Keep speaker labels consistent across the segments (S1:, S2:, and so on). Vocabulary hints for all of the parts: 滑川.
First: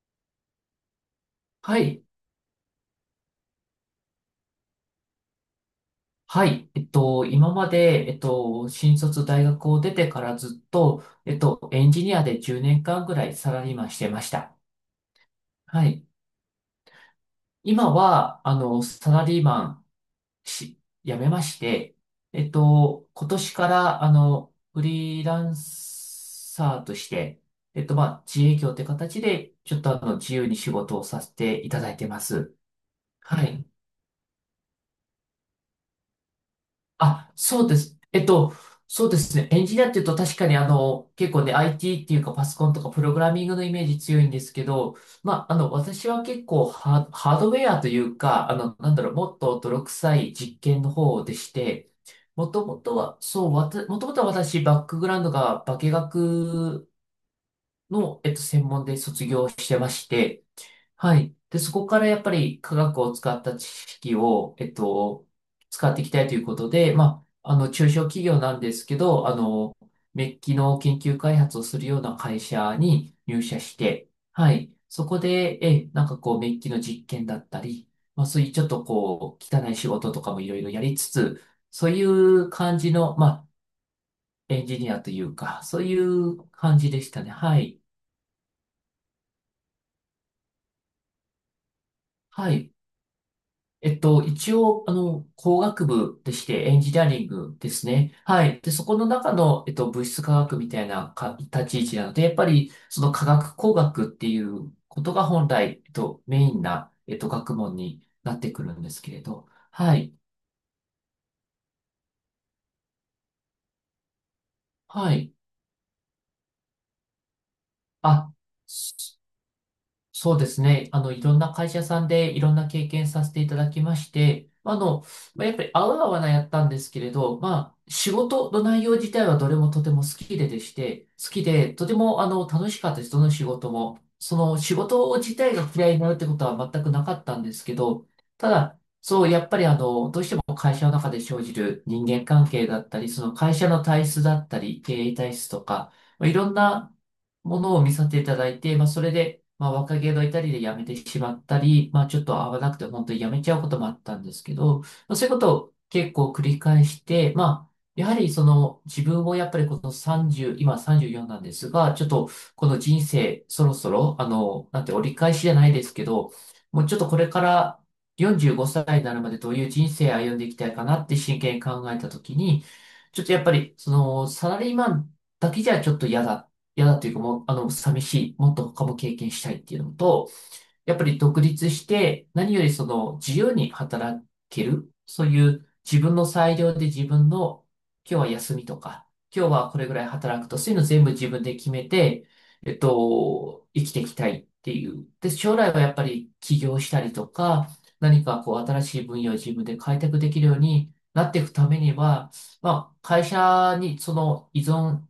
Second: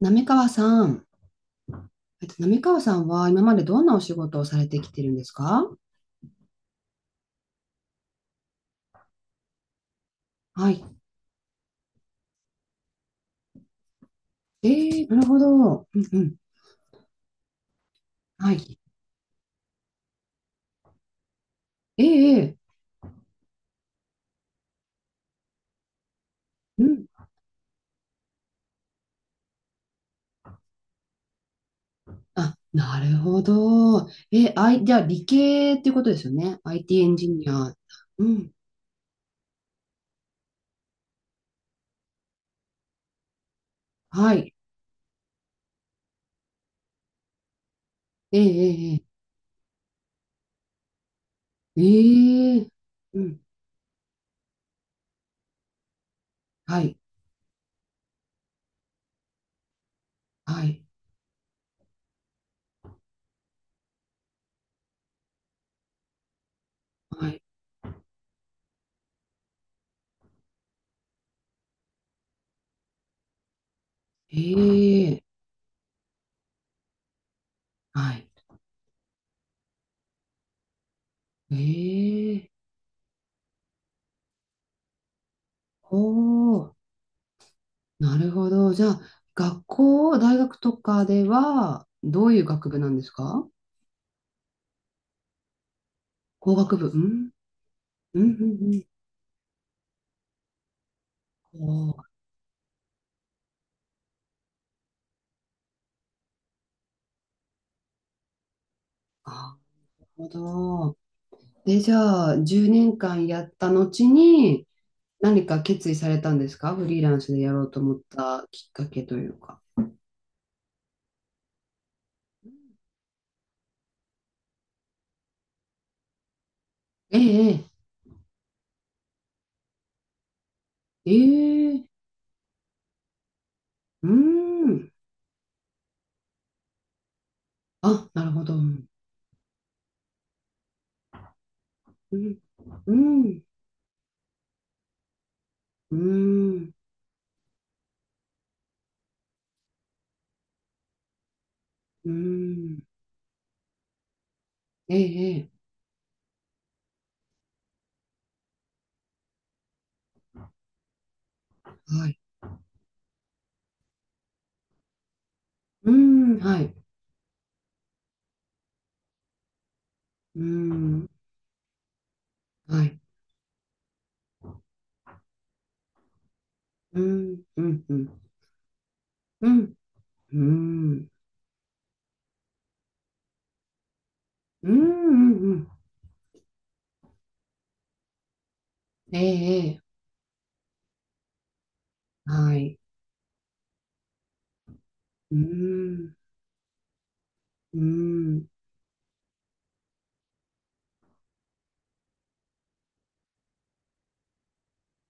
S1: 滑川さん、
S2: はい。
S1: 滑川さんは今までどんなお仕事をされてきてるんですか？
S2: はい。今まで、新卒大学を出てからずっ
S1: はい。
S2: と、エンジニアで10年間ぐらいサラリーマンしてました。
S1: えー、なるほ
S2: は
S1: ど。う
S2: い。
S1: んうん。
S2: 今は、
S1: はい。
S2: サラリーマンし、辞めまして、
S1: えーえ
S2: 今年から、フリーランサー
S1: ー、う
S2: と
S1: ん。
S2: して、自営業って形で、ちょっと自由に仕事をさせていただいてます。
S1: あ、なるほ
S2: はい。
S1: ど。あい、じゃあ理系っていうことですよね。IT エンジ
S2: あ、
S1: ニ
S2: そう
S1: ア。
S2: です。
S1: うん。
S2: そうですね。エンジニアっていうと確かに結構ね、IT っていうかパソコンとかプログラミングのイメージ強いん
S1: は
S2: です
S1: い。
S2: けど、私は結構ハードウェアという
S1: え
S2: か、な
S1: ー、
S2: んだ
S1: え
S2: ろう、もっと泥臭い実験の方でし
S1: ー、え
S2: て、もと
S1: ー、
S2: もとは、
S1: えー、うん。
S2: そう、もともとは私、バックグラウンドが化
S1: は
S2: 学
S1: い。
S2: の、専門で卒業してまして、
S1: はい。
S2: はい。で、そこからやっぱり科学を使った知識を、使っていきたいということで、
S1: はい。
S2: 中小企業なんですけど、メッキの研究開発をするような会社に入社して、はい。そこ
S1: ええ、
S2: で、なんかこう、メッキの実験だったり、
S1: はい。
S2: そういうちょっとこう、汚い仕事とかもいろいろやりつつ、
S1: え
S2: そういう
S1: え、
S2: 感じの、エンジニアというか、そういう
S1: おー。
S2: 感じでしたね。はい。
S1: なるほど。じゃあ、学校、大学とかでは、どういう
S2: は
S1: 学
S2: い。
S1: 部なんですか？
S2: 一応、工学部でし
S1: 工
S2: て、
S1: 学
S2: エン
S1: 部。う
S2: ジニアリン
S1: ん。
S2: グですね。
S1: うん、う
S2: はい。で、
S1: ん、
S2: そこの中の、物質科学みたいなか
S1: う
S2: 立ち位
S1: ん。お
S2: 置
S1: ー。
S2: なので、やっぱり、その科学工学っていうことが本来、メインな、学問になってくるんですけれど。
S1: あ、
S2: は
S1: なる
S2: い。
S1: ほど。で、じゃあ、10年間やった後に、
S2: はい。
S1: 何か決意されたんですか？フリーランスでやろうと思っ
S2: あ、
S1: たきっかけというか。
S2: そうですね。いろんな会社さんでいろんな経験させていただきまして、やっぱり合う合わないやったんですけれ
S1: え
S2: ど、
S1: え、
S2: 仕事の内容自体はどれもとても好きででして、
S1: え
S2: 好きで、
S1: え、え
S2: とて
S1: え、
S2: も楽しかったです。どの仕事も。
S1: うー
S2: その仕
S1: ん。
S2: 事自体が嫌いになるってことは全くなかったんですけど、
S1: あ、なるほ
S2: た
S1: ど。う
S2: だ、
S1: ん、
S2: そう、やっぱりどうしても会社の中で生じる人
S1: う
S2: 間
S1: ん、
S2: 関係だっ
S1: う
S2: たり、その
S1: ん、
S2: 会社の体質だったり、経営体質とか、
S1: う
S2: いろん
S1: ん、
S2: なものを見させていただいて、それで、若気の至りで辞めてしまったり、
S1: う
S2: ちょっと合わなく
S1: ん、
S2: て本当に辞めちゃうこともあったんですけど、
S1: え
S2: そういう
S1: え、
S2: こ
S1: ええ、
S2: とを結構繰り返して、やはりその自分もやっぱりこの30、今34なんですが、ちょ
S1: は
S2: っ
S1: い。
S2: とこの人生そろそろ、なんて折り返しじゃないで
S1: う
S2: すけど、
S1: ん、はい。
S2: もうちょっとこれから45歳になるまでどういう人生歩ん
S1: う
S2: でいきたいかなっ
S1: ん、
S2: て真剣に考えたときに、
S1: はい。
S2: ちょっとやっぱりそのサラリーマンだけじゃちょっと嫌だ嫌だ
S1: う
S2: というかも
S1: ん、
S2: う、
S1: うん、う
S2: 寂し
S1: ん。
S2: い、もっと他も経験し
S1: う
S2: たいっ
S1: ん、
S2: ていうのと、
S1: う
S2: やっぱ
S1: ん。
S2: り独立して、何よりその自由に働け
S1: うん、うん、
S2: る、そうい
S1: う
S2: う
S1: ん。
S2: 自分の裁量で自分の、今日は休みとか、
S1: え
S2: 今日
S1: え、え
S2: はこ
S1: え。
S2: れぐらい働くと、そういうの全部自分で決めて、
S1: はい。
S2: 生きていきたいっていう。で、
S1: う
S2: 将来はやっぱ
S1: ん、
S2: り起業したりとか、
S1: う
S2: 何か
S1: ん、
S2: こう新しい分野を自分で開拓できるようになっていくためには、まあ、会社にその依存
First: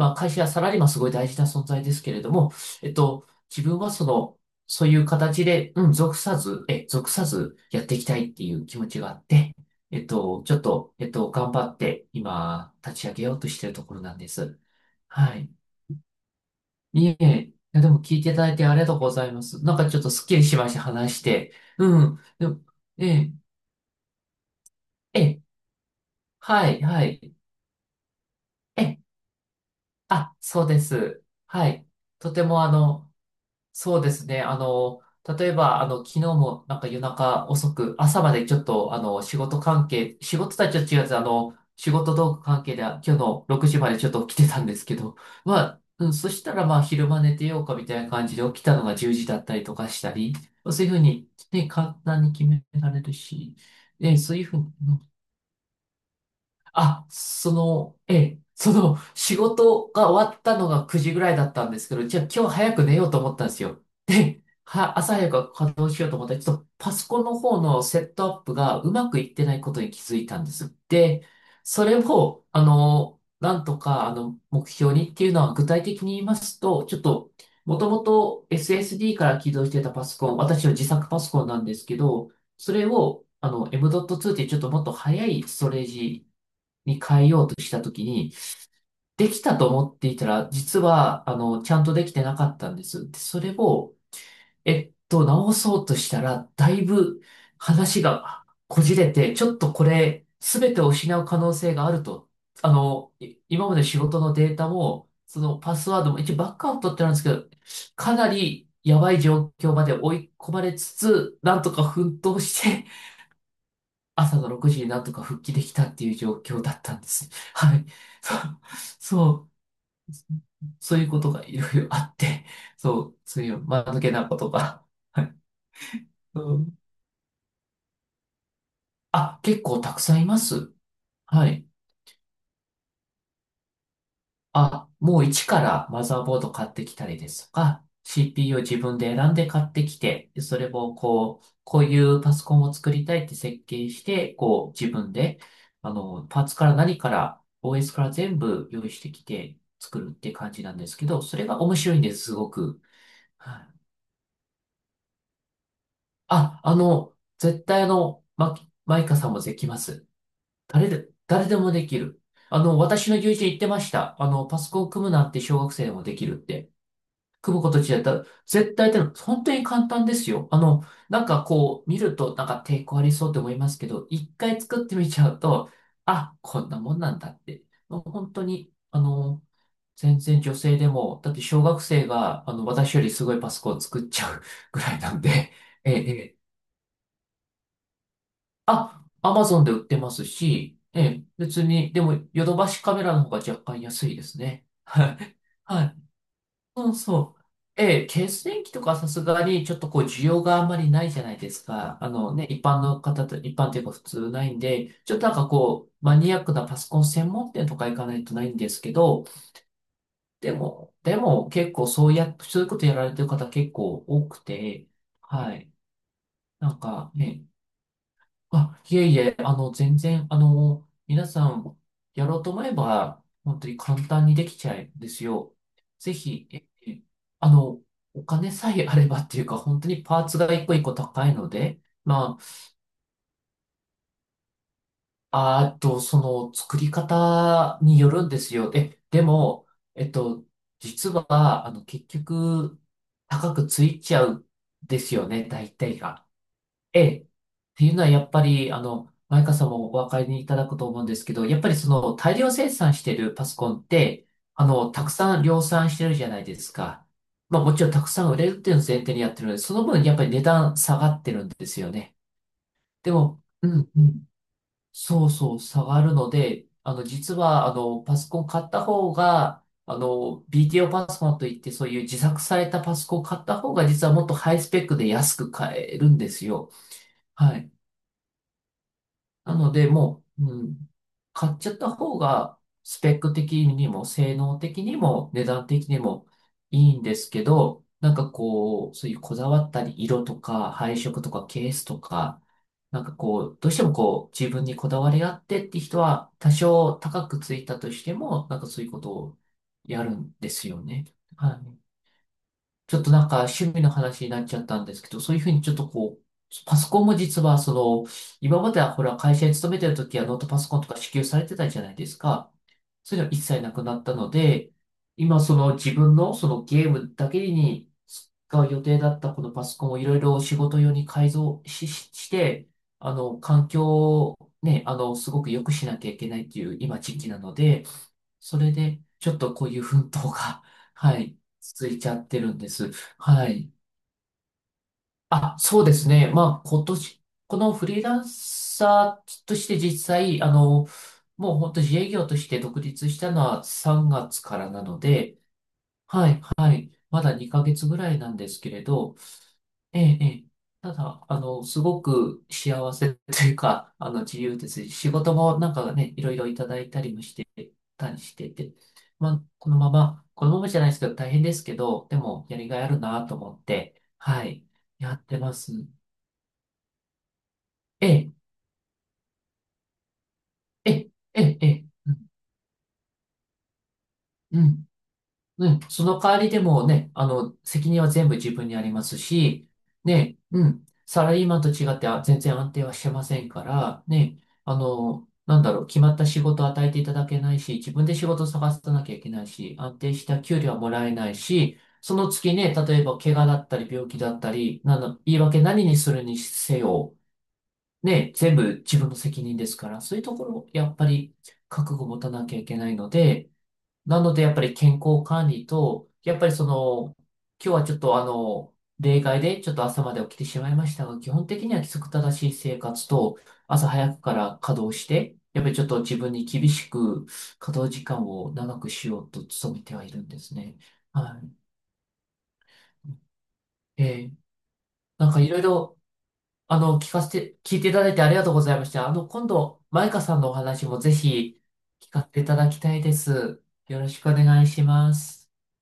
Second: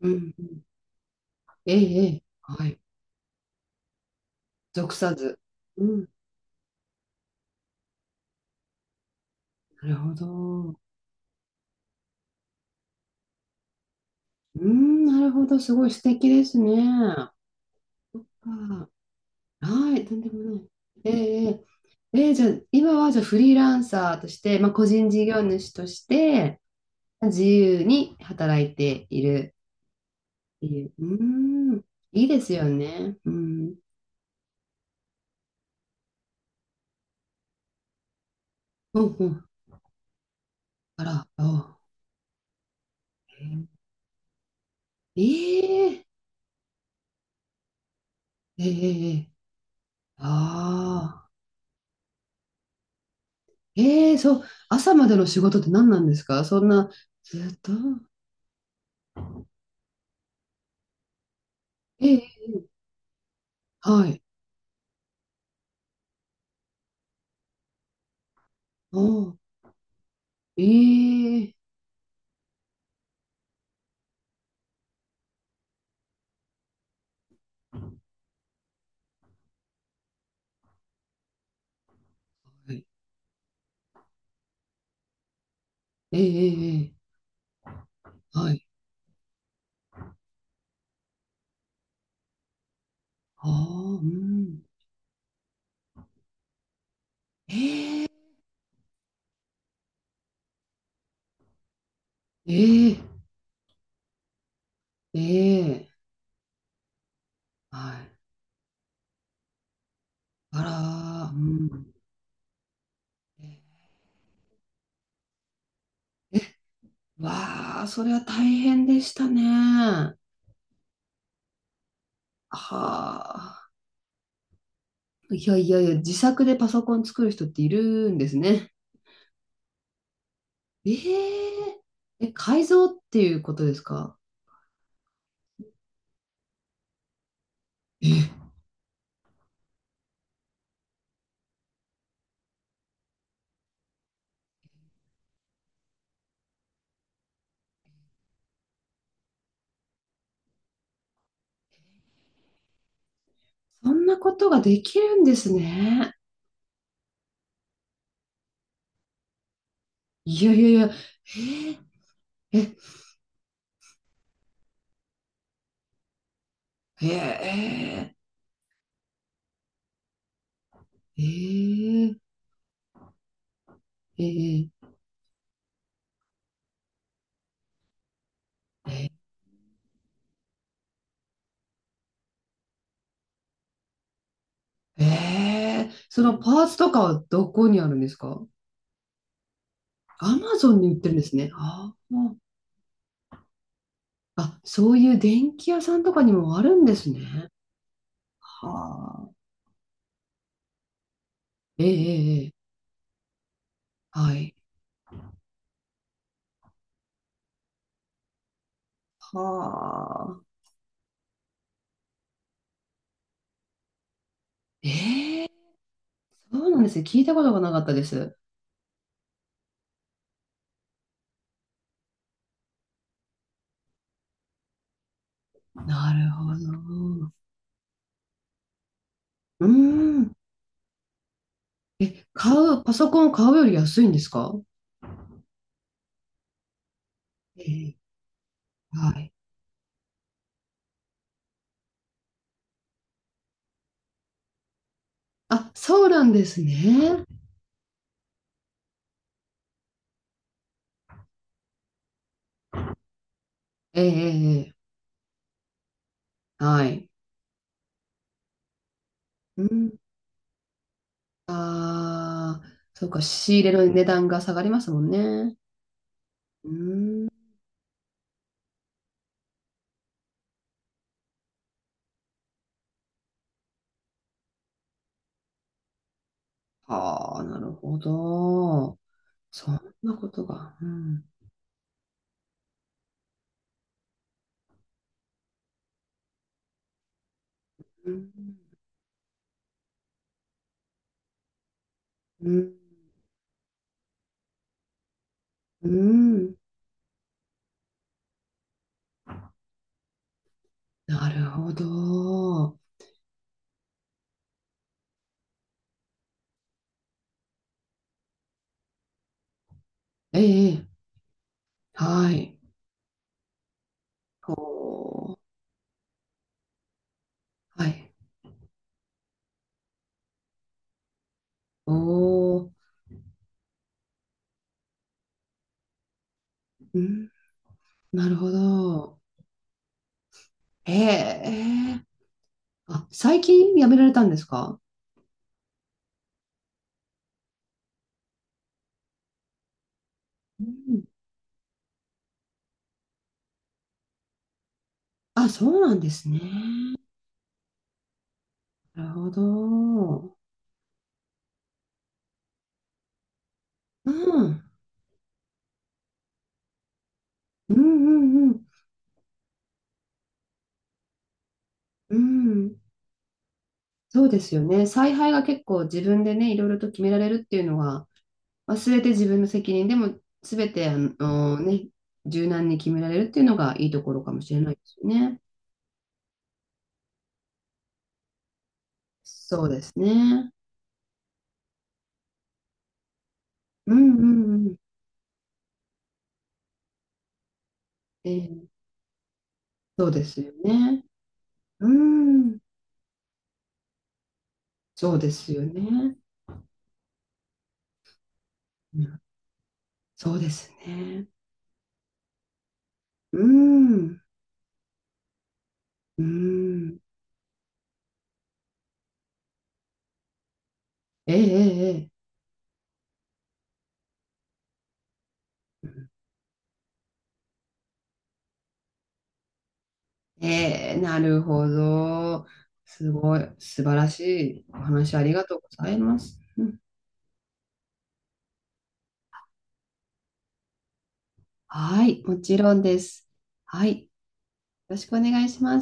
S1: う
S2: あ、会
S1: ん、
S2: 社
S1: う
S2: やサ
S1: ん。
S2: ラリーマンすごい大事な存
S1: ええ、
S2: 在です
S1: え
S2: けれ
S1: え。
S2: ども、
S1: はい。
S2: えっと、自分はその、そう
S1: 属
S2: いう
S1: さず。
S2: 形で、
S1: う
S2: うん、
S1: ん、
S2: 属さずやっていきたいっていう気持ちがあって、
S1: なる
S2: えっ
S1: ほ
S2: と、ちょっ
S1: ど。う
S2: と、えっと、頑張って今、立ち上げようとしているところなんです。
S1: ん、なる
S2: は
S1: ほ
S2: い。
S1: ど。すごい素敵ですね。
S2: いえい
S1: あ
S2: え、いやでも聞いていただいてありが
S1: あ、
S2: とうございます。なんか
S1: は
S2: ちょっ
S1: い、
S2: と
S1: とん
S2: すっ
S1: で
S2: き
S1: も
S2: りし
S1: ない。
S2: ました、
S1: え
S2: 話し
S1: え、え
S2: て。
S1: え。
S2: うん。
S1: ええ、じゃ
S2: で
S1: あ、
S2: も、
S1: 今
S2: え
S1: はじゃあ
S2: え、
S1: フリーランサーとして、まあ、個人
S2: え
S1: 事業
S2: え、
S1: 主として、
S2: はい、はい。
S1: 自由に働い
S2: ええ、
S1: ている
S2: あ、
S1: っ
S2: そ
S1: て
S2: うで
S1: いう。う
S2: す。は
S1: ん、
S2: い。
S1: いい
S2: と
S1: で
S2: て
S1: す
S2: も
S1: よね。うん。
S2: そうですね。例えば、昨日もなんか夜中遅く、朝までちょっと、
S1: うんう
S2: 仕
S1: ん。
S2: 事関係、仕事とはちょっと違うん
S1: あ
S2: です。
S1: ら、あ、
S2: 仕事道具関係で今日の6時までちょっと起きてたんですけど、
S1: え ええー、
S2: そしたら昼間寝てようかみたいな感じで起
S1: え
S2: きたのが10
S1: ー、
S2: 時
S1: えー、
S2: だったりとかしたり、そういうふう
S1: あ
S2: に、
S1: あ、
S2: ね、簡単に決められるし、
S1: え
S2: ね、
S1: え、
S2: そう
S1: そ
S2: い
S1: う、
S2: うふうに、
S1: 朝までの仕事って何なんですか？そんな、
S2: あ、
S1: ず
S2: そ
S1: っと、
S2: の、ええ、その、仕事が終わったのが9時ぐらいだったんですけど、じゃ
S1: え
S2: あ今日
S1: え、
S2: 早く寝ようと思ったんですよ。
S1: はい、
S2: で、朝早く稼働しようと思ったら、ちょっとパソコンの方のセットアップがう
S1: お
S2: まくいっ
S1: ー、
S2: てないことに気づいたんです。で、
S1: ええ、
S2: それを、なんとか、目標にっていうのは具体的に言いますと、ちょっと、もともと SSD から起動してたパソコン、私の自作パソコンなんですけど、
S1: は
S2: そ
S1: い、
S2: れを、M.2 っていうちょっともっと早いストレー
S1: ええ
S2: ジ
S1: えええ
S2: に
S1: え、
S2: 変えようとしたときに、
S1: はい、
S2: できたと思っていたら、実は、ちゃんとできてなかったんです。で、そ
S1: あ
S2: れを、
S1: あ、うん、
S2: 直そうとしたら、だいぶ話
S1: え
S2: がこじれて、ちょっとこれ、すべてを失う可能性があると。
S1: ええ
S2: 今まで仕事のデータも、そのパ
S1: え、
S2: スワードも、一応バックアウトってなんですけど、
S1: は
S2: か
S1: い、
S2: なりやばい状況まで追い込まれつ
S1: あらー、
S2: つ、
S1: う
S2: なんとか
S1: ん、
S2: 奮闘して、朝の6時になんとか復帰できたっていう状況だったんですね。は
S1: わあ、
S2: い。
S1: それは
S2: そ
S1: 大
S2: う、
S1: 変でしたね。
S2: そう、
S1: は
S2: そういうことがいろいろあって、そう、そういう
S1: あ、
S2: 間抜けなことが。はい。
S1: いやいやいや、自
S2: う
S1: 作でパ
S2: ん、
S1: ソコン作る人っているんですね。
S2: あ、結構たくさんいます。
S1: え
S2: はい。
S1: ええ、改造っていうことですか？
S2: あ、もう一からマザーボード買ってきたりですとか、
S1: え、
S2: CPU を自分で選んで買ってきて、それをこう、こういうパソコンを作りたいって設計して、こう自分で、パーツから何から OS から全部用意してきて作るって感じなんですけど、それが面白いんです、すごく。はい。
S1: そんなことができるんですね。
S2: あ、絶対マイカさんもできます。
S1: いやいやいや、
S2: 誰でもできる。
S1: えー、え、
S2: 私の友人言ってました。パソコン組むなんて小学生でもできるって。組むこと自だっ
S1: え
S2: たら、絶対ってのは本当に簡単ですよ。
S1: ー、え
S2: なんかこう、見る
S1: ー、
S2: となんか抵抗ありそうって思いますけど、
S1: え
S2: 一回
S1: ー、
S2: 作
S1: え
S2: っ
S1: ー、
S2: てみちゃうと、あ、こんなもんなんだって。もう本当に、
S1: え
S2: 全然女性でも、だって小学生が、私よりすごいパソコンを作っちゃう ぐらい
S1: ー、
S2: なんで、
S1: え
S2: え
S1: ー、
S2: え、え
S1: その
S2: え、
S1: パーツとかはどこにあるんですか？
S2: あ、アマゾンで売ってます
S1: アマゾ
S2: し、
S1: ンに売っ
S2: え
S1: てるんで
S2: え、
S1: すね。
S2: 別
S1: あ
S2: に、でも、
S1: ー。
S2: ヨドバシカメラの方が若干安いです
S1: あ、
S2: ね。
S1: そう
S2: は
S1: いう
S2: い。
S1: 電気屋
S2: は
S1: さ
S2: い。
S1: んとかにもあるん
S2: そ
S1: で
S2: う
S1: すね。
S2: そう。ええ、電気とかさす
S1: はあ、
S2: がにちょっとこう需要があんまりないじゃないです
S1: えええ
S2: か。
S1: えええ、
S2: 一般の方と、一般というか普通
S1: は
S2: ない
S1: い。
S2: んで、ちょっとマニアックなパソコン専門店とか行かないとないんですけど、
S1: は
S2: で
S1: あ、
S2: も、でも結構そうや、そういうことやられてる方結構多くて、
S1: ええ、
S2: はい。
S1: そう
S2: な
S1: な
S2: ん
S1: んですね。
S2: か
S1: 聞いたこ
S2: ね、
S1: とがなかったです。
S2: あ、いえいえ、全然、皆さん、やろうと思えば、本当に簡単にできちゃうんですよ。
S1: な
S2: ぜ
S1: るほ
S2: ひ、ええ。
S1: ど。
S2: あの、お金さえあればっていうか、
S1: うー
S2: 本当にパー
S1: ん。
S2: ツが一個一個高いので、
S1: え、
S2: ま
S1: 買う、パソコン買うより安いんですか？
S2: あ、あーっと、その、作り方
S1: え
S2: によるんですよ。
S1: ー、
S2: え、
S1: は
S2: で
S1: い。
S2: も、えっと、実は、結局、高くついちゃうんですよね、
S1: あ、
S2: 大体
S1: そうな
S2: が。
S1: んです
S2: ええ。
S1: ね。
S2: っていうのはやっぱり、マイカさんもお分かりいただくと思うんですけど、やっぱりその大量生産してるパソコンっ
S1: ええ、え
S2: て、
S1: え、ええ、
S2: たくさん量産してるじゃないです
S1: は
S2: か。
S1: い。
S2: まあもちろんたくさん売れるっていうのを前提にやってるので、
S1: う
S2: その
S1: ん。
S2: 分やっぱり値段下がってるんですよね。
S1: ああ、そう
S2: で
S1: か、
S2: も、
S1: 仕入
S2: う
S1: れの
S2: んう
S1: 値段
S2: ん。
S1: が下がりますもん
S2: そうそ
S1: ね。
S2: う、下がるので、
S1: うー
S2: 実
S1: ん。
S2: は、パソコン買った方が、BTO パソコンといって、そういう自作されたパソコン買った方が、実はもっとハイスペックで安く買えるんですよ。
S1: はあ、
S2: は
S1: な
S2: い。
S1: るほど。
S2: な
S1: そ
S2: ので、
S1: んな
S2: も
S1: こと
S2: う、う
S1: が。う
S2: ん、
S1: ん。
S2: 買っちゃった方が、スペック的にも、性能的にも、値段的にもいいんですけど、
S1: うん。
S2: そういうこだわったり、色とか、配色とか、ケースとか、
S1: うん。
S2: なんかこう、どうしてもこう、自分にこだわりがあってって
S1: う
S2: 人は、多
S1: ん、
S2: 少高くついたとしても、なんかそういうことをやるんですよね。
S1: なる
S2: は
S1: ほ
S2: い。
S1: ど。
S2: ちょっとなんか趣味の話になっちゃったんですけど、そういうふうにちょっとこう、パソコンも実はその、今まではほら会社に勤めてる時はノー
S1: え
S2: トパ
S1: え、
S2: ソコン
S1: え
S2: とか
S1: え、
S2: 支給されてたじゃないです
S1: は
S2: か。
S1: い。
S2: そういうの一切なくなったの
S1: お
S2: で、
S1: ー、
S2: 今その自分のそのゲームだけ
S1: は
S2: に
S1: い。
S2: 使う予定だったこのパソコンをいろいろ仕事用に改造し、
S1: お
S2: しして、
S1: ー、
S2: 環境をね、すごく良くしなきゃいけないっていう今
S1: う
S2: 時期
S1: ん、
S2: なので、
S1: なるほ
S2: それで、
S1: ど。
S2: ちょっとこういう奮闘が、はい、
S1: え
S2: 続い
S1: え、
S2: ちゃってるんです。
S1: あ、最
S2: はい。
S1: 近やめられたんですか？
S2: あ、そうですね。まあ、今年、このフリーランサーとして実際、
S1: うん。
S2: もう本当自営業として独立したのは3月からなので、
S1: あ、そうなんです
S2: は
S1: ね。
S2: い、まだ2ヶ月ぐらいなんですけれ
S1: なる
S2: ど、
S1: ほ
S2: え
S1: ど。
S2: え、ええ。ただ、すごく幸せというか、
S1: う
S2: 自由で
S1: ん。
S2: すし、仕事もなんかね、いろいろいただいたりもして
S1: うんう
S2: たりして
S1: んうん。
S2: て、まあ、このままじゃないですけど、大変ですけど、で
S1: う
S2: も、やり
S1: ん。
S2: がいあるなと思って、
S1: そうで
S2: は
S1: すよ
S2: い、
S1: ね。
S2: や
S1: 采
S2: っ
S1: 配
S2: て
S1: が
S2: ま
S1: 結構
S2: す。
S1: 自分でね、いろいろと決められるっていうの
S2: え
S1: は、
S2: え、
S1: まあ、全て自分の責任でも、全て、
S2: え
S1: あ
S2: え、ええ、
S1: の
S2: ええ、
S1: ね、
S2: うん、
S1: 柔軟に決められるっていうのがいいところかもしれ
S2: う
S1: ないで
S2: ん。
S1: すよね。
S2: うん、その代わりでもね、責任は全部自分にあります
S1: そう
S2: し、
S1: です
S2: ね、
S1: ね。
S2: うん、サラリーマンと違ってあ全然安定はしてませんか
S1: う
S2: ら、
S1: んう
S2: ね、
S1: んうん。
S2: なんだろう、決まった仕事を与えていただけないし、自分で仕事を
S1: え
S2: 探
S1: え、
S2: さなきゃいけないし、安
S1: そう
S2: 定
S1: で
S2: し
S1: す
S2: た
S1: よ
S2: 給料はも
S1: ね。
S2: らえないし、
S1: う
S2: その月
S1: ん。
S2: ね、例えば怪我だったり病気だったり、な
S1: そ
S2: の、
S1: うで
S2: 言い
S1: すよ
S2: 訳何にす
S1: ね。
S2: るにせよ、ね、全部自分の責任ですから、そういう
S1: そ
S2: と
S1: う
S2: こ
S1: で
S2: ろ、
S1: す
S2: やっぱ
S1: ね。
S2: り覚悟を持たなきゃいけないの
S1: う
S2: で、
S1: ん。
S2: なので、やっぱり健康管理と、
S1: う
S2: やっぱりそ
S1: ん。
S2: の、今日はちょっと例外でちょっと朝まで起きてしまいましたが、基
S1: ええ、
S2: 本的には規
S1: ええ、
S2: 則正しい生活と、朝早くから稼働して、やっぱりちょっと自分に厳しく稼働時間を長くしようと努めてはいるんで
S1: ええ。
S2: すね。
S1: ええ、な
S2: は
S1: るほど。すごい。素晴
S2: い。
S1: らし
S2: えー
S1: いお話あ
S2: な
S1: り
S2: んか
S1: が
S2: い
S1: と
S2: ろ
S1: う
S2: い
S1: ござい
S2: ろ、
S1: ます。うん、
S2: 聞いていただいてありがとうございました。今度、マイカさんのお話もぜひ
S1: は
S2: 聞か
S1: い。
S2: せ
S1: も
S2: ていた
S1: ち
S2: だ
S1: ろ
S2: き
S1: ん
S2: た
S1: で
S2: いで
S1: す。
S2: す。
S1: は
S2: よ
S1: い。
S2: ろ
S1: よ
S2: しくお願いし
S1: ろし
S2: ま
S1: くお願い
S2: す。
S1: します。